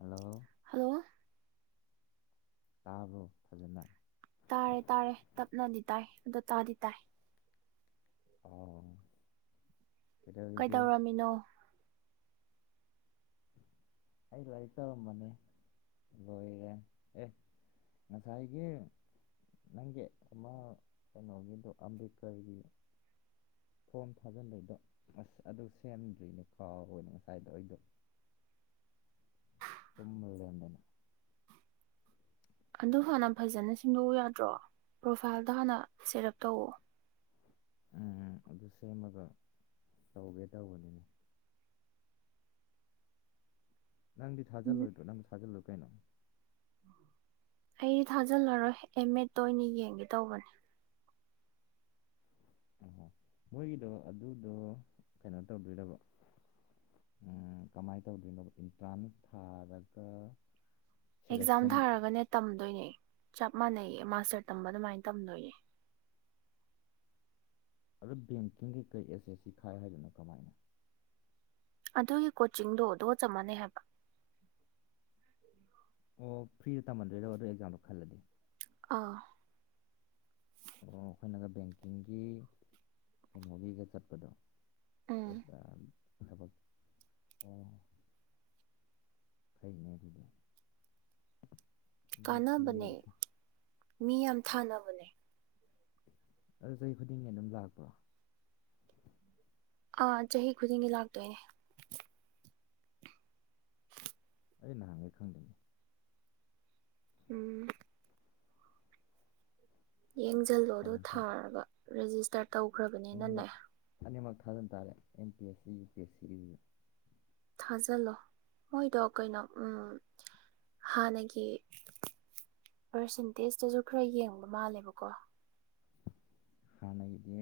Hello hello ꯇꯥꯕ꯭ꯔꯣ ꯐꯖꯟꯅ ꯇꯥꯔꯦ ꯇꯥꯔꯦ ꯇꯞꯅꯗꯤ ꯇꯥꯏ ꯑꯗꯣ ꯇꯥꯗꯤ ꯇꯥꯏ ꯑꯧ ꯀꯩꯗꯧꯔꯝꯃꯤꯅꯣ ꯑꯩ ꯂꯥꯏꯔꯤꯛ ꯇꯧꯔꯝꯕꯅꯦ ꯂꯣꯏꯔꯦ ꯑꯦ ꯉꯁꯥꯏꯒꯤ ꯅꯪꯒꯤ ꯑꯃ ꯀꯩꯅꯣꯒꯤꯗꯣ ꯑꯝꯕꯦꯠꯀꯔꯒꯤ ꯐꯣꯝ ꯊꯥꯖꯤꯟꯕꯩꯗꯣ ꯑꯁ ꯑꯗꯨ ꯁꯦꯝꯗ꯭ꯔꯤꯅꯦ ꯀꯥꯎꯔꯣꯏꯅ ꯉꯁꯥꯏꯗꯣ ꯑꯩꯗꯣ ꯇꯨꯝꯃꯒ ꯂꯩꯔꯃꯗꯅ ꯑꯗꯨ ꯍꯥꯟꯅ ꯐꯖꯅ ꯁꯤꯡꯗꯣꯛꯎ ꯌꯥꯗ꯭ꯔꯣ ꯄ꯭ꯔꯣꯐꯥꯏꯜꯗꯣ ꯍꯥꯟꯅ ꯁꯦꯠ ꯑꯞ ꯇꯧꯑꯣ ꯎꯝ ꯎꯝ ꯑꯗꯨ ꯁꯦꯝꯃꯒ ꯇꯧꯒꯦ ꯇꯧꯕꯅꯤ ꯅꯪꯗꯤ ꯊꯥꯖꯤꯜꯂꯣꯏꯗ꯭ꯔꯣ ꯅꯪꯖꯨ ꯊꯥꯖꯤꯜꯂꯣ ꯀꯩꯅꯣ ꯑꯩꯗꯤ ꯊꯥꯖꯤꯜꯂꯔꯣꯏ ꯑꯦꯝ ꯑꯦꯠꯇ ꯑꯣꯏꯅ ꯌꯦꯡꯒꯦ ꯇꯧꯕꯅꯦ ꯃꯣꯏꯒꯤꯗꯣ ꯑꯗꯨꯗꯣ ꯀꯩꯅꯣ ꯇꯧꯗꯣꯢꯔꯕ ꯀꯃꯥꯏ ꯇꯧꯗꯣꯏꯅꯣꯕ ꯑꯦꯟꯇ꯭ꯔꯥꯟꯁ ꯊꯥꯔꯒ ꯑꯦꯛꯖꯥꯝ ꯁꯦꯂꯦꯛꯁꯟ ꯊꯥꯔꯒꯅꯦ ꯇꯝꯗꯣꯏꯅꯦ ꯆꯞ ꯃꯥꯟꯅꯩꯌꯦ ꯃꯥꯁꯇꯔ ꯇꯝꯕ ꯑꯗꯨꯃꯥꯏꯅ ꯇꯝꯗꯣꯏꯅꯦ ꯑꯗꯨꯗ ꯕꯦꯡꯀꯤꯡꯒꯤ ꯀꯩ ꯑꯦꯁꯦꯁ ꯁꯤ ꯊꯥꯏ ꯍꯥꯏꯗꯗꯨꯅ ꯀꯃꯥꯏꯅ ꯑꯗꯨꯒꯤ ꯀꯣꯆꯤꯡꯗꯣ ꯑꯗꯨꯒ ꯆꯞ ꯃꯥꯟꯅꯩ ꯍꯥꯏꯕ ꯑꯣ ꯐ꯭ꯔꯤꯗ ꯇꯝꯍꯟꯗꯣꯏꯔꯣ ꯑꯗꯨꯢ ꯑꯦꯛꯖꯥꯝꯗꯣ ꯈꯜꯂꯗꯤ ꯑꯥ ꯑꯣ ꯑꯩꯈꯣꯏꯅꯒ ꯕꯦꯡꯀꯤꯡꯒꯤ ꯀꯩꯅꯣꯒꯤꯒ ꯆꯠꯄꯗꯣ ꯎꯝ [unintelligible] ꯊꯕꯛ ꯑꯣ ꯐꯩꯅꯦ ꯑꯗꯨꯗꯤ ꯑꯗꯨꯗꯤ ꯀꯥꯟꯅꯕꯅꯦ ꯃꯤ ꯌꯥꯝ ꯊꯥꯅꯕꯅꯦ ꯑꯗꯨ ꯆꯍꯤ ꯈꯨꯗꯤꯡꯒꯤ ꯑꯗꯨꯝ ꯂꯥꯛꯄ꯭ꯔꯣ ꯑꯥ ꯆꯍꯤ ꯈꯨꯗꯤꯡꯒꯤ ꯂꯥꯛꯇꯣꯏꯅꯦ ꯑꯩ ꯅꯍꯟꯒꯩ ꯈꯪꯗꯦꯅꯦ ꯎꯝ ꯌꯦꯡꯖꯤꯜꯂꯣ ꯑꯗꯨꯒ ꯊꯥꯖꯟ ꯇꯥꯔꯦ ꯊꯥꯔꯒ ꯔꯦꯖꯤꯁꯇꯔ ꯑꯅꯤꯃꯛ ꯇꯧꯈ꯭ꯔꯕꯅꯤꯅꯅꯦ ꯑꯅꯤꯃꯛ ꯊꯥꯖꯟ ꯇꯥꯔꯦ ꯑꯦꯝ ꯄꯤ ꯑꯦꯁ ꯁꯨ ꯌꯨ ꯄꯤ ꯑꯦꯁ ꯁꯤꯒꯤꯁꯨ ꯊꯥꯖꯤꯜꯂꯣ ꯃꯣꯏꯗꯣ ꯀꯩꯅꯣ ꯎꯝ ꯍꯥꯟꯅꯒꯤ ꯄꯔꯁꯦꯟꯇꯦꯖꯇꯁꯨ ꯈꯔ ꯌꯦꯡꯕ ꯃꯥꯜꯂꯦꯕꯀꯣ ꯍꯥꯟꯅꯒꯤꯗꯤ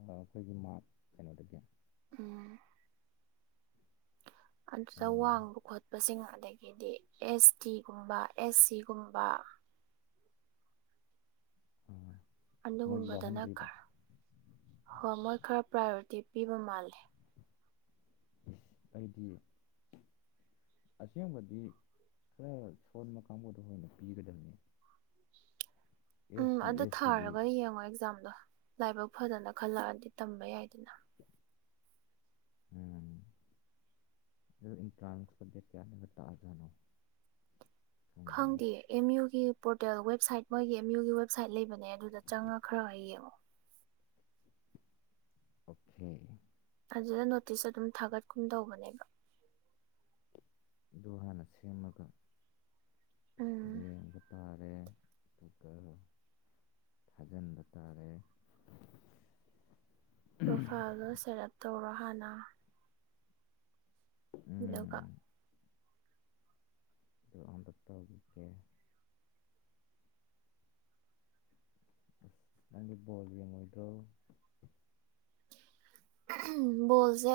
ꯑꯩꯈꯣꯏꯒꯤ ꯃꯥꯛ ꯀꯩꯅꯣꯗꯒꯤ ꯎꯝ ꯑ ꯑꯗꯨꯗ ꯋꯥꯡꯕ ꯈꯣꯠꯄꯁꯤꯡ ꯑꯗꯩꯒꯤꯗꯤ ꯑꯦꯁ ꯇꯤ ꯒꯨꯝꯕ ꯑꯦꯁ ꯁꯤ ꯒꯨꯝꯕ ꯎꯝ ꯑꯗꯨꯒꯨꯝꯕꯗꯅ ꯈꯔ ꯍꯣꯏ ꯃꯣꯏ ꯈꯔ ꯄ꯭ꯔꯥꯏꯌꯣꯔꯤꯇꯤ ꯄꯤꯕ ꯃꯥꯜꯂꯦ ꯑꯩꯗꯤ ꯑꯁꯦꯡꯕꯗꯤ ꯈꯔ ꯁꯣꯟꯕ ꯀꯥꯡꯕꯨꯗꯣ ꯑꯣꯢꯅ ꯄꯤꯒꯗꯕꯅꯤ ꯑꯦꯁ ꯎꯝ ꯗꯤ ꯑꯗꯨ ꯑꯦꯁ ꯁꯤꯗꯤ ꯊꯥꯔꯒ ꯌꯦꯡꯉꯣ ꯑꯦꯛꯖꯥꯝꯗꯣ ꯂꯥꯏꯕꯛ ꯐꯗꯅ ꯈꯜꯂꯛꯑꯗꯤ ꯇꯝꯕ ꯌꯥꯏꯗꯅ ꯎꯝ ꯗꯨ ꯏꯟꯇ꯭ꯔꯥꯟꯁ ꯀ ꯗꯦꯠ ꯀꯌꯥꯗ ꯇꯥꯖꯥꯠꯅꯣ ꯈꯪꯗꯦ ꯑꯦꯝ ꯌꯨꯒꯤ ꯄꯣꯔꯇꯦꯜ ꯋꯦꯕꯁꯥꯏꯠ ꯃꯣꯏꯒꯤ ꯑꯦꯝ ꯌꯨꯒꯤ ꯋꯦꯕꯁꯥꯏꯠ ꯂꯩꯕꯅꯦ ꯑꯗꯨꯗ ꯆꯪꯉꯒ ꯈꯔ ꯌꯦꯡꯉꯣ ꯑꯣꯛꯈꯦ ꯑꯗꯨꯗ ꯅꯣꯇꯤꯁ ꯑꯗꯨꯝ ꯊꯥꯒꯠꯀꯨꯝ ꯇꯧꯕꯅꯦꯕ ꯑꯗꯨ ꯍꯥꯟꯅ ꯁꯦꯝꯃꯒ ꯎꯝ ꯌꯦꯡꯕ ꯇꯥꯔꯦ ꯑꯗꯨꯒ ꯊꯥꯖꯤꯟꯕ ꯇꯥꯔꯦ ꯄ꯭ꯔꯣꯐꯥꯏꯜꯗꯣ ꯁꯦꯠ ꯑꯞ ꯇꯧꯔꯣ ꯍꯥꯟꯅ [inaudible] ꯑꯗꯨꯒ ꯑꯗꯨ ꯑꯝꯇ ꯇꯧꯔꯨꯒꯦ ꯅꯪꯗꯤ ꯕꯣꯜ ꯌꯦꯡꯉꯣꯏꯗ꯭ꯔꯣ ꯕꯣꯜꯖꯦ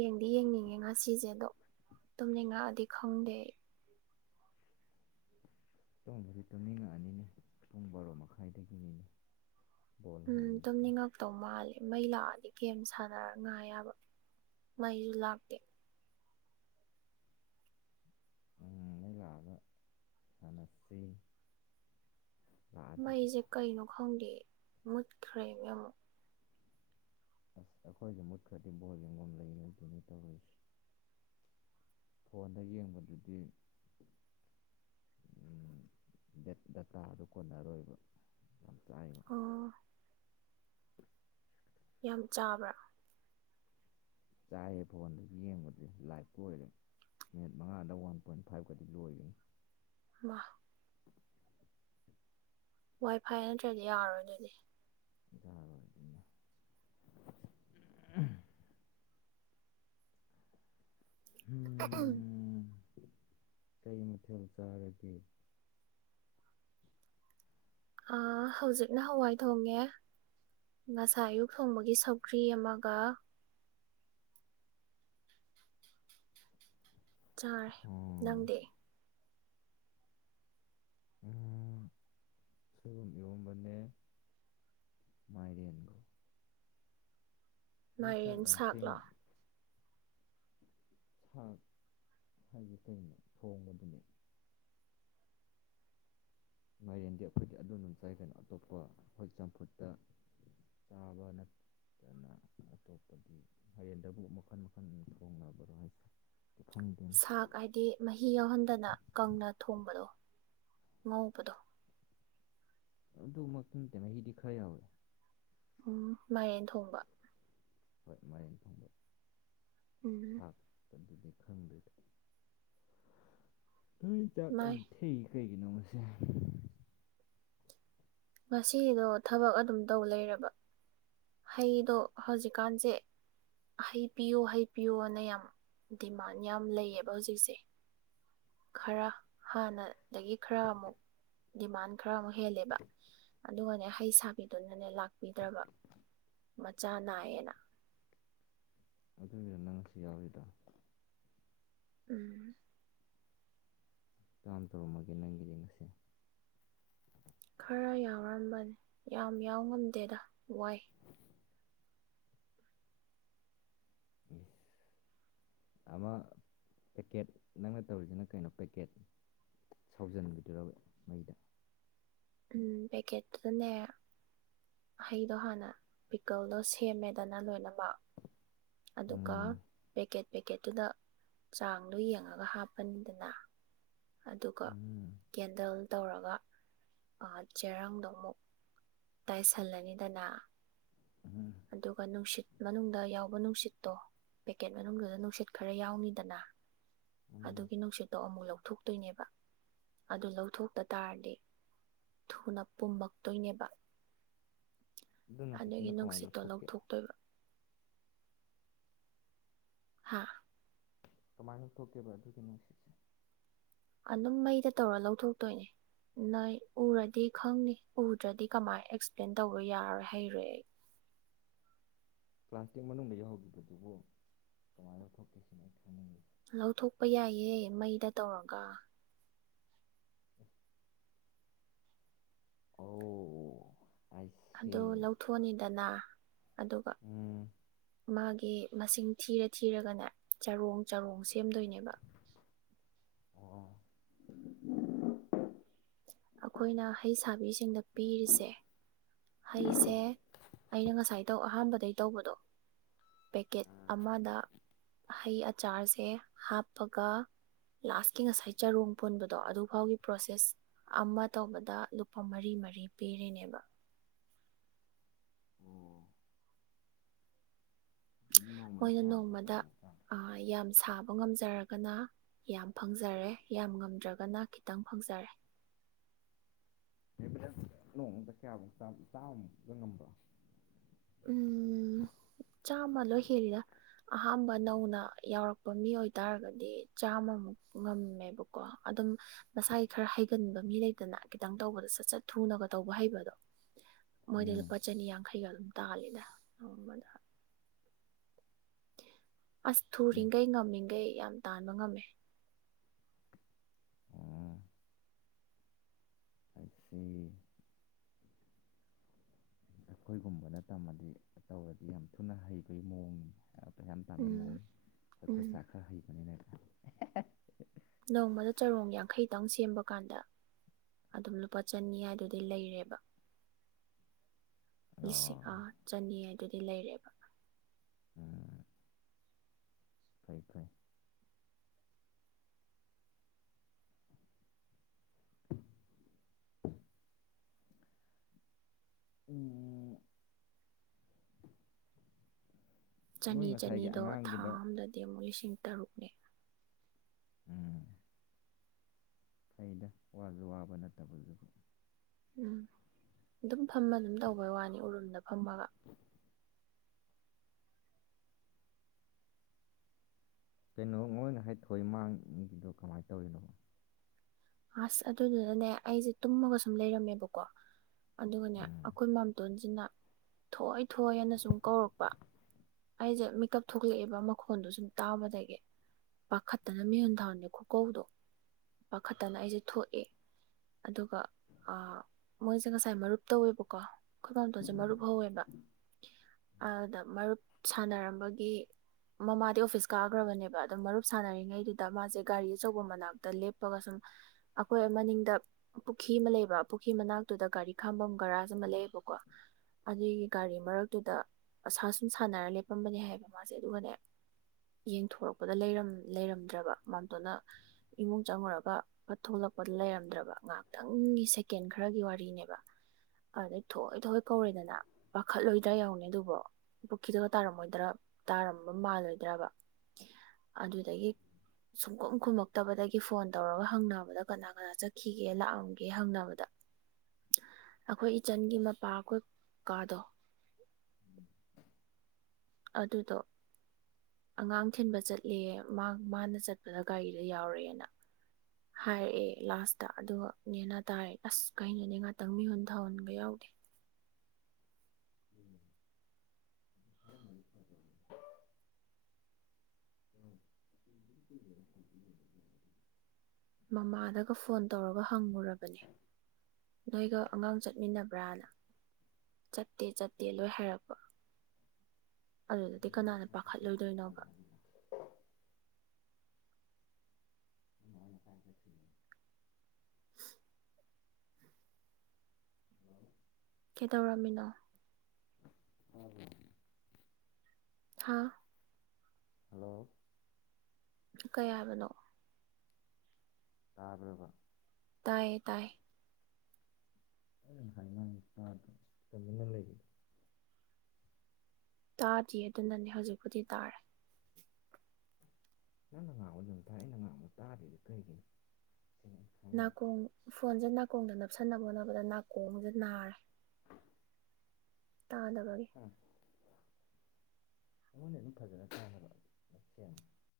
ꯌꯦꯡꯗꯤ ꯌꯦꯡꯅꯤꯡꯉꯦ ꯉꯥꯁꯤꯖꯦ ꯗꯣ ꯇꯨꯝꯅꯤꯡꯉꯛꯑꯗꯤ ꯈꯪꯗꯦ ꯑꯩ ꯇꯨꯝꯕꯨꯗꯤ ꯇꯨꯝꯅꯤꯡꯉꯛꯑꯅꯤꯅꯦ ꯄꯨꯡ ꯕꯥꯔꯣ ꯃꯈꯥꯏꯗꯒꯤꯅꯤ ꯎꯝ ꯇꯝꯅꯤꯡꯉꯛ ꯥ ꯇꯧ ꯃꯥꯜꯂꯦ ꯃꯩ ꯂꯥꯛꯑꯗꯤ ꯒꯦꯝ ꯁꯥꯟꯅꯔꯒ ꯉꯥꯢ ꯌꯥꯕ ꯃꯩꯁꯨ ꯂꯥꯛꯇꯦ ꯎꯝ ꯃꯩ ꯂꯥꯛꯑꯒ ꯁꯥꯟꯅꯁꯦ ꯃꯩꯖꯦ ꯀꯩꯅꯣ ꯈꯪꯗꯦ ꯃꯨꯠꯈ꯭ꯔꯦꯅꯦ ꯑꯃꯨꯛ ꯑꯁ ꯑꯩꯈꯣꯏꯖꯨ ꯃꯨꯠꯈ꯭ꯔꯗꯤ ꯕꯣꯜ ꯌꯦꯡꯕꯝ ꯂꯩꯔꯣꯏꯗꯣꯏꯅꯤ ꯇꯧꯔꯤꯁꯦ ꯐꯣꯟꯗ ꯌꯦꯡꯕꯗꯨꯗꯤ ꯎꯝ ꯗꯦꯠ ꯗꯇꯥꯗꯣ ꯀꯣꯟꯅꯔꯣꯏꯕ ꯌꯥꯝ ꯆꯥꯏꯌꯦꯕ ꯑꯣ ꯌꯥꯝ ꯆꯥꯕ꯭ꯔꯥ ꯆꯥꯏꯌꯦ ꯐꯣꯟꯗꯁꯨ ꯌꯦꯡꯕꯖꯦ ꯂꯥꯏꯞꯀ ꯑꯣꯏꯔꯦ ꯃꯤꯅꯤꯠ ꯃꯉꯥꯗ ꯋꯥꯟ ꯄꯣꯏꯟ ꯐꯥꯏꯞꯀꯗꯤ ꯂꯣꯏꯕꯤꯅꯦ ꯃꯥ ꯋꯥꯏꯐꯥꯏ ꯅꯠꯇ꯭ꯔꯗꯤ ꯌꯥꯔꯣꯏ ꯗꯨꯗꯤ [unintelligible] [unintelligible] ꯎꯝ ꯎꯝ ꯀꯩ ꯃꯊꯦꯜ ꯆꯥꯔꯒꯦ ꯑ ꯍꯧꯖꯤꯛꯅ ꯍꯋꯥꯏ ꯊꯣꯡꯉꯦ ꯉꯁꯥꯏ ꯑꯌꯨꯛ ꯊꯣꯡꯕꯒꯤ ꯁꯧꯒ꯭ꯔꯤ ꯑꯃꯒ ꯆꯥꯔꯦ ꯑꯣ ꯅꯪꯗꯤ ꯎꯝ ꯁꯣꯏꯕꯨꯝ ꯏꯔꯣꯝꯕꯅꯦ ꯃꯥꯏꯔꯦꯟꯒ ꯅꯣꯏ ꯆꯥꯛ ꯃꯥꯏꯔꯦꯟ ꯌꯥꯝ ꯊꯦꯡ ꯁꯥꯛꯂꯣ ꯁꯥꯛ ꯍꯥꯏꯗꯤ ꯀꯩꯅꯣ ꯊꯣꯡꯕꯗꯨꯅꯦ ꯃꯥꯏꯔꯦꯟꯗꯤ ꯑꯩꯈꯣꯏꯗꯤ ꯑꯗꯨꯗꯨꯝ ꯆꯥꯏꯀꯩꯅꯣ ꯑꯇꯣꯞꯄ ꯍꯣꯏ ꯆꯝꯐꯨꯠꯇ ꯆꯥꯕ ꯅꯠ ꯗꯨꯅ ꯑꯇꯣꯞꯄꯗꯤ ꯍꯥꯏꯗꯤ ꯗꯕꯨ ꯃꯈꯟ ꯃꯈꯟ ꯊꯣꯡꯅꯕꯔꯣ ꯍꯥꯏꯖꯦ ꯈꯪꯗꯦ ꯁꯥꯛ ꯍꯥꯏꯗꯤ ꯃꯍꯤ ꯌꯥꯎꯍꯟꯗꯅ ꯀꯪꯅ ꯊꯣꯡꯕꯗꯣ ꯉꯧꯕꯗꯣ ꯑꯗꯨꯃꯛꯇꯤꯡ ꯇꯦꯅꯩꯒꯤꯗꯤ ꯈꯔ ꯌꯥꯎꯌꯦ ꯎꯝ ꯃꯥꯏꯔꯦꯟ ꯊꯣꯡꯕ ꯍꯣꯏ ꯃꯥꯏꯔꯦꯟ ꯊꯣꯡꯕ꯫ ꯎꯝ ꯁꯥꯛ ꯀꯗꯨꯗꯤ ꯈꯪꯗꯦꯗꯥ [unintelligible] ꯆꯥꯛ ꯃꯥꯏ ꯌꯥꯝ ꯊꯦꯡ ꯊꯦꯡꯉꯤ ꯀꯩꯒꯤꯅꯣ ꯉꯁꯤ ꯉꯁꯤꯗꯣ ꯊꯕꯛ ꯑꯗꯨꯝ ꯇꯧ ꯂꯩꯔꯕ ꯍꯩꯗꯣ ꯍꯧꯖꯤꯛꯀꯥꯟꯁꯦ ꯍꯩꯄꯤꯌꯣ ꯍꯩꯄꯤꯌꯣꯅ ꯌꯥꯝ ꯗꯤꯃꯥꯟ ꯌꯥꯝ ꯂꯩꯌꯦꯕ ꯍꯧꯖꯤꯛꯁꯦ꯫ ꯈꯔ ꯍꯥꯟꯅ ꯗꯒꯤ ꯈꯔ ꯑꯃꯨꯛ ꯗꯤꯃꯥꯟ ꯈꯔ ꯑꯃꯨꯛ ꯍꯦꯜꯂꯦꯕ ꯑꯗꯨꯒꯅꯦ ꯍꯩ ꯁꯥꯕꯤꯗꯨꯅꯅꯦ ꯂꯥꯛꯄꯤꯗ꯭ꯔꯕ ꯃꯆꯥ ꯅꯥꯏꯌꯦꯅ ꯑꯗꯨꯒꯤꯔ ꯅꯪ ꯉꯁꯤ ꯌꯥꯎꯔꯤꯗꯣ ꯎꯝ꯫ ꯇꯥꯝ ꯇꯧꯔꯝꯃꯒꯦ ꯅꯪꯒꯤꯗꯤ ꯉꯁꯤ ꯈꯔ ꯌꯥꯎꯔꯝꯕꯅꯦ ꯌꯥꯝ ꯌꯥꯎ ꯉꯝꯗꯦꯗ ꯋꯥꯏ ꯏꯑꯦ ꯑꯃ ꯄꯦꯛꯀꯦꯠ ꯅꯪꯅ ꯇꯧꯔꯤꯁꯤꯅ ꯀꯩꯅꯣ ꯄꯦꯛꯀꯦꯠ꯫ ꯁꯥꯎꯖꯟꯕꯤꯗꯨꯔꯕ ꯃꯩꯗ꯫ ꯎꯝ ꯄꯦꯛꯀꯦꯠꯇꯨꯗꯅꯦ꯫ ꯍꯩꯗꯣ ꯍꯥꯟꯅ ꯄꯤꯛꯀꯜꯗꯣ ꯁꯦꯝꯃꯦꯗꯅ ꯂꯣꯏꯅꯃꯛ꯫ ꯑꯗꯨꯒ ꯎꯝ ꯄꯦꯛꯀꯦꯠ ꯄꯦꯛꯀꯦꯠꯇꯨꯗ ꯆꯥꯡꯗꯣ ꯌꯦꯡꯉꯒ ꯍꯥꯞꯄꯅꯤꯗꯅ ꯑꯗꯨꯒ ꯎꯝ ꯀꯦꯟꯗꯜ ꯇꯧꯔꯒ ꯑꯥ ꯆꯦꯔꯪꯗꯣ ꯑꯃꯨꯛ ꯇꯥꯏꯁꯜꯂꯅꯤꯗꯅ ꯎꯝ ꯑꯗꯨꯒ ꯅꯨꯡꯁꯤꯠ ꯃꯅꯨꯡꯗ ꯌꯥꯎꯕ ꯅꯨꯡꯁꯤꯠꯇꯣ ꯄꯦꯛꯀꯦꯠ ꯃꯅꯨꯡꯗꯨꯗ ꯅꯨꯡꯁꯤꯠ ꯈꯔ ꯌꯥꯎꯅꯤꯗꯅꯥ ꯎꯝ ꯑꯗꯨꯒꯤ ꯅꯨꯡꯁꯤꯠꯇꯣ ꯑꯃꯨꯛ ꯂꯧꯊꯣꯛꯇꯨꯏꯅꯦꯕ ꯑꯗꯨ ꯂꯧꯊꯣꯛꯇ ꯇꯥꯔꯗꯤ꯫ ꯊꯨꯅ ꯄꯨꯝꯃꯛꯇꯣꯏꯅꯦꯕ ꯑꯗꯨ ꯑꯗꯨꯒꯤ ꯅꯨꯡꯁꯤꯠꯇꯨꯅ ꯀꯃꯥꯏꯅ ꯅꯨꯡꯁꯤꯠꯇꯣ ꯂꯧꯊꯣꯛꯀꯦ ꯂꯧꯊꯣꯛꯇꯣꯏꯕ ꯍꯥ ꯀꯃꯥꯏꯅ ꯊꯣꯛꯀꯦꯕ ꯑꯗꯨꯒꯤ ꯅꯨꯡꯁꯤꯠꯁꯦ꯫ ꯑꯗꯨꯝ ꯃꯩꯗ ꯇꯧꯔ ꯂꯧꯊꯣꯛꯇꯣꯏꯅꯦ ꯅꯣꯏ ꯎꯔꯗꯤ ꯈꯪꯅꯤ ꯎꯗ꯭ꯔꯗꯤ ꯀꯃꯥꯏꯅ ꯑꯦꯛꯁꯄ꯭ꯂꯦꯟ ꯇꯧꯕ ꯌꯥꯔꯣꯏ ꯍꯩꯔꯣꯏ ꯑꯩ ꯄ꯭ꯂꯥꯁꯇꯤꯛ ꯃꯅꯨꯡꯗ ꯌꯥꯎꯒꯤꯕꯗꯨꯕꯨ ꯀꯃꯥꯏꯅ ꯂꯧꯊꯣꯛꯀꯦ ꯁꯤꯅꯦ ꯑꯩ ꯈꯪꯅꯤꯡꯉꯤꯁꯦ ꯂꯧꯊꯣꯛꯄ ꯌꯥꯏꯌꯦ ꯃꯩꯗ ꯇꯧꯔꯒ ꯑꯣ ꯑꯥꯏ ꯑꯗꯣ ꯁꯤ ꯂꯧꯊꯣꯛꯑꯅꯤꯗꯅ ꯑꯗꯨꯒ ꯎꯝ ꯃꯥꯒꯤ ꯃꯁꯤꯡ ꯊꯤꯔ ꯊꯤꯔꯒꯅꯦ ꯆꯔꯣꯡ ꯆꯔꯣꯡ ꯁꯦꯝꯗꯣꯏꯅꯦꯕ ꯑꯣ ꯑꯩꯈꯣꯏꯅ ꯍꯩꯁꯥꯕꯤꯁꯤꯡꯗ ꯄꯤꯔꯤꯁꯦ ꯍꯩꯁꯦ ꯑꯩꯅ ꯉꯁꯥꯏ ꯇꯧ ꯑꯍꯥꯟꯕꯗꯩ ꯇꯧꯕꯗꯣ ꯄꯦꯀꯦꯠ ꯑꯃꯗ ꯍꯩ ꯑꯆꯥꯔꯁꯦ ꯍꯥꯞꯄꯒ ꯂꯥꯁꯀꯤ ꯉꯁꯥꯏ ꯆꯔꯣꯡ ꯄꯨꯣꯟꯕꯗꯣ ꯑꯗꯨꯐꯥꯎꯒꯤ ꯄ꯭ꯔꯣꯁꯦꯁ ꯑꯃ ꯇꯧꯕꯗ ꯂꯨꯄꯥ ꯃꯔꯤ ꯃꯔꯤ ꯄꯤꯔꯤꯅꯦꯕ ꯎꯝ ꯑꯗꯨꯗꯤ ꯅꯣꯡꯃꯗ ꯃꯣꯏꯅ ꯀꯌꯥꯃꯨꯛꯀ ꯅꯣꯡꯃꯗ ꯇꯧꯕꯖꯥꯠꯅꯣ ꯑꯥ ꯌꯥꯝ ꯁꯥ ꯐꯕ ꯉꯝꯖꯔꯒꯅ ꯌꯥꯝ ꯐꯪꯖꯔꯦ ꯌꯥꯝ ꯉꯝꯗ꯭ꯔꯒꯅ ꯈꯤꯇꯪ ꯐꯪꯖꯔꯦ [unintelligible] ꯅꯣꯡꯃꯗ ꯀꯌꯥꯃꯨꯛ ꯇꯥꯟꯕ ꯆꯥꯝꯃꯃꯨꯛ ꯄꯤꯕ ꯉꯝꯕ꯭ꯔꯣ ꯎꯝ ꯆꯥꯝꯃ ꯂꯣꯏ ꯍꯦꯜꯂꯤꯗ ꯑꯍꯥꯝꯕ ꯅꯧꯅ ꯌꯥꯎꯔꯛꯄ ꯃꯤ ꯑꯣꯏꯇꯥꯔꯒꯗꯤ ꯆꯥꯝꯃꯃꯨꯛ ꯉꯝꯃꯦꯕꯀꯣ ꯑꯗꯨꯝ ꯃꯁꯥꯒꯤ ꯈꯔ ꯍꯩꯒꯟꯕ ꯃꯤ ꯂꯩꯇꯅ ꯈꯤꯇꯪ ꯇꯧꯕꯗꯣ ꯆꯠ ꯆꯠ ꯊꯨꯅꯒ ꯇꯧꯕ ꯍꯩꯕꯗꯣ ꯃꯣꯏꯗ ꯎꯝ ꯂꯨꯄꯥ ꯆꯅꯤ ꯌꯥꯡꯈꯩꯒ ꯑꯗꯨꯝ ꯇꯥꯂꯤꯗ ꯑꯁ ꯑꯦ ꯊꯨꯔꯤꯈꯩ ꯉꯝꯃꯤꯈꯩ ꯌꯥꯝ ꯇꯥꯟꯕ ꯉꯝꯃꯦ ꯑꯣ ꯑꯥꯏꯁꯤ ꯑꯩꯈꯣꯏꯒꯨꯝꯕꯅ ꯇꯝꯃꯗꯤ ꯇꯧꯔꯗꯤ ꯌꯥꯝ ꯊꯨꯅ ꯍꯩꯕꯒꯤ ꯃꯑꯣꯡꯅꯤ ꯄꯩꯁꯥ ꯌꯥꯝ ꯇꯥꯟꯕꯩ ꯎꯝ ꯃꯑꯣꯡ ꯑꯩ ꯎꯝ ꯈꯨꯠꯁ ꯈꯔ ꯍꯩꯕꯅꯤꯅꯕ ꯅꯣꯡꯃꯗ ꯆꯔꯣꯡ ꯌꯥꯡꯈꯩꯗꯪ ꯁꯦꯝꯕ ꯀꯥꯟꯗ ꯑꯗꯨꯝ ꯂꯨꯄꯥ ꯆꯅꯤ ꯍꯥꯏꯗꯨꯗꯤ ꯂꯩꯔꯦꯕ ꯂꯤꯁꯤꯡ ꯑꯣ ꯑ ꯆꯅꯤ ꯍꯥꯏ ꯑꯗꯨꯗꯤ ꯂꯩꯔꯦꯕ ꯑ ꯐꯩ ꯐꯩ [unintelligible] ꯎꯝ ꯆꯅꯤ ꯅꯣꯏ ꯉꯁꯥꯏꯒꯤ ꯆꯅꯤꯗꯣ ꯊꯥ ꯑꯉꯥꯡꯒꯤꯗꯣ ꯑꯝꯗꯗꯤ ꯑꯃꯨꯛ ꯂꯤꯁꯤꯡ ꯇꯔꯨꯛ ꯎꯝ ꯐꯩꯗ ꯋꯥꯁꯨ ꯋꯥꯕ ꯅꯠꯇꯕꯁꯤꯕꯨ ꯎꯝ ꯑꯗꯨꯝ ꯐꯝꯃ ꯑꯗꯨꯝ ꯇꯧꯕꯩ ꯋꯥꯅꯤ ꯎꯔꯨꯝꯗ ꯐꯝꯃꯒ [unintelligible] ꯀꯩꯅꯣ ꯃꯣꯏ ꯉꯁꯥꯏ ꯊꯣꯏ ꯃꯥꯡꯈꯤꯕꯗꯣ ꯀꯃꯥꯏꯅ ꯇꯧꯔꯤꯅꯣ ꯑꯁ ꯑꯗꯨꯗꯨꯅꯅꯦ ꯑꯩꯁꯦ ꯇꯨꯝꯃꯒ ꯁꯨꯝ ꯂꯩꯔꯝꯃꯦꯕꯀꯣ ꯑꯗꯨꯒꯅꯦ ꯎꯝ ꯑꯩꯈꯣꯏ ꯃꯥꯝꯇꯣꯟꯁꯤꯅ ꯊꯣꯏ ꯊꯣꯏ ꯍꯥꯏꯅ ꯁꯨꯝ ꯀꯧꯔꯛꯄ ꯑꯩꯁꯦ ꯃꯦꯀꯞ ꯊꯣꯛꯂꯛꯑꯦꯕ ꯃꯈꯣꯟꯗꯣ ꯁꯨꯝ ꯇꯥꯕꯗꯒꯤ ꯄꯥꯈꯠꯇꯅ ꯃꯤꯍꯨꯟ ꯊꯥꯍꯨꯟ ꯈꯨꯀꯧꯗꯣ ꯄꯈꯛꯇꯅ ꯑꯩꯁꯦ ꯊꯣꯛꯑꯦ ꯑꯗꯨꯒ ꯑ ꯃꯣꯏꯁꯦ ꯉꯁꯥꯏ ꯃꯔꯨꯞ ꯇꯧꯋꯦꯕꯀꯣ ꯑꯩꯈꯣꯏꯕꯥꯇꯣꯟꯁꯦ ꯃꯔꯨꯞ ꯍꯧꯋꯦꯕ ꯑꯗ ꯃꯔꯨꯞ ꯁꯥꯟꯅꯔꯝꯕꯒꯤ ꯃꯃꯥꯗꯤ ꯑꯣꯐꯤꯁ ꯀꯥꯈ꯭ꯔꯕꯅꯦꯕ ꯑꯗꯣ ꯃꯔꯨꯞ ꯁꯥꯟꯅꯔꯤꯉꯩꯗꯨꯗ ꯃꯥꯁꯦ ꯒꯥꯔꯤ ꯑꯆꯧꯕ ꯃꯅꯥꯛꯇ ꯂꯦꯞ ꯂꯦꯞꯄꯒ ꯁꯨꯝ ꯑꯩꯈꯣꯏ ꯃꯅꯤꯡꯗ ꯄꯨꯈ꯭ꯔꯤ ꯑꯃ ꯂꯩꯕ ꯄꯨꯈ꯭ꯔꯤ ꯃꯅꯥꯛꯇꯨꯗ ꯒꯥꯔꯤ ꯈꯥꯝꯕꯝ ꯒꯔꯥꯥꯁ ꯑꯃ ꯂꯩꯌꯦꯕꯀꯣ ꯑꯗꯨꯒꯤ ꯒꯥꯔꯤ ꯃꯔꯛꯇꯨꯗ ꯑꯁꯥ ꯁꯨꯝ ꯁꯥꯟꯅꯔ ꯂꯦꯞꯄꯝꯕꯅꯦ ꯍꯥꯏꯕ ꯃꯥꯁꯦ ꯑꯗꯨꯒꯅꯦ ꯌꯦꯡꯊꯣꯔꯛꯄꯗ ꯂꯩꯔꯝꯗ꯭ꯔꯕ ꯃꯝꯇꯣꯟꯅ ꯏꯃꯨꯡ ꯆꯪꯉꯨꯔꯒ ꯐꯠ ꯊꯣꯛꯂꯛꯄꯗ ꯂꯩꯔꯝꯗ꯭ꯔꯕ ꯉꯥꯏꯍꯥꯛꯇꯪꯒꯤ ꯁꯦꯀꯦꯟ ꯈꯔꯒꯤ ꯋꯥꯔꯤꯅꯦꯕ ꯑꯗꯩ ꯊꯣꯏ ꯊꯣꯏ ꯀꯧꯔꯦꯗꯅ ꯄꯥꯈꯠꯂꯣꯏꯗ꯭ꯔ ꯌꯦꯡꯎꯅꯦ ꯑꯗꯨꯕꯣ ꯄꯨꯈ꯭ꯔꯤꯗꯨꯒ ꯇꯥꯔꯝꯃꯣꯏꯗ꯭ꯔꯥ ꯇꯥꯔꯝꯕ ꯃꯥꯜꯂꯣꯏꯗ꯭ꯔꯕ ꯑꯗꯨꯗꯒꯤ ꯁꯨꯡꯀꯨꯝ ꯈꯨꯝꯃꯛꯇꯕꯗꯒꯤ ꯐꯣꯟ ꯇꯧꯔꯒ ꯍꯪꯅꯕꯗ ꯀꯅꯥ ꯀꯅꯥ ꯆꯠꯈꯤꯒꯦ ꯂꯥꯛꯑꯝꯒꯦ ꯍꯪꯅꯕꯗ ꯑꯩꯈꯣꯏ ꯏꯆꯟꯒꯤ ꯃꯄꯥ ꯑꯩꯈꯣꯏ ꯀꯥꯗꯣ [unintelligible] ꯑꯗꯨꯗꯣ ꯑꯉꯥꯡ ꯊꯤꯟꯕ ꯆꯠꯂꯦ ꯃꯥꯅ ꯆꯠꯄꯗ ꯒꯥꯔꯤꯗ ꯌꯥꯎꯔꯛꯑꯦꯅ ꯍꯥꯏꯔꯛꯑꯦ ꯂꯥꯁꯇ ꯑꯗꯨꯒꯅꯦꯅ ꯇꯥꯔꯦ ꯑꯁ ꯀꯩꯅꯣꯅꯦ ꯉꯥꯛꯇꯪ ꯃꯤꯍꯨꯟ ꯊꯧꯍꯟꯕ ꯌꯥꯎꯗꯦ [unintelligible] [unintelligible] ꯃꯃꯥꯗꯒ ꯐꯣꯟ ꯇꯧꯔꯒ ꯍꯪꯂꯉꯨꯔꯕꯅꯦ ꯅꯣꯏꯒ ꯑꯉꯥꯡ ꯆꯠꯃꯤꯟꯅꯕ꯭ꯔꯅ ꯆꯠꯇꯦ ꯆꯠꯇꯦ ꯂꯣꯏ ꯍꯥꯏꯔꯛꯄ ꯑꯗꯨꯗꯗꯤ ꯀꯅꯥꯅ ꯄꯥꯈꯠꯂꯣꯏꯗꯣꯏꯅꯣꯕ [unintelligible] ꯎꯝ ꯀꯩꯗꯧꯔꯝꯃꯤꯅꯣ ꯇꯥꯕꯔꯣ ꯍꯥꯥꯎ ꯍꯜꯂꯣ ꯀꯩ ꯍꯥꯏꯕꯅꯣ ꯇꯥꯕ꯭ꯔꯕꯥ ꯇꯥꯏꯌꯦ ꯇꯥꯏꯌꯦ ꯑꯩꯅ ꯉꯥꯁꯥꯏꯅꯥ ꯉꯡꯉꯤꯖꯦ ꯇꯗꯔꯣ ꯇꯨꯃꯤꯟꯅ ꯂꯩꯒꯤꯗꯣ ꯇꯥꯗꯤꯌꯦ ꯑꯗꯨꯅꯅꯦ ꯍꯧꯖꯤꯛꯄꯨꯗꯤ ꯇꯥꯔꯦ ꯅꯪꯅ ꯉꯥꯡꯕ ꯑꯗꯨꯝ ꯇꯥꯏꯌꯦ ꯑꯩꯅ ꯉꯥꯡꯕ ꯇꯥꯗꯤꯗꯤ ꯀꯩꯒꯤꯅꯣ ꯑꯩ ꯅꯥꯀꯣꯡ ꯐꯣꯟꯖꯦ ꯅꯥꯀꯣꯡꯗ ꯅꯞꯁꯟꯅꯕ ꯍꯣꯠꯅꯕꯗ ꯅꯥꯀꯣꯡꯒꯖꯦ ꯅꯥꯔꯦ ꯇꯥꯗꯕꯒꯤ ꯎꯝ ꯑꯩꯉꯣꯟꯗ ꯑꯗꯨꯝ ꯐꯖꯅ ꯇꯥꯏꯕ ꯍꯥꯏꯕꯥ ꯃꯌꯦꯛ ꯁꯦꯡꯅ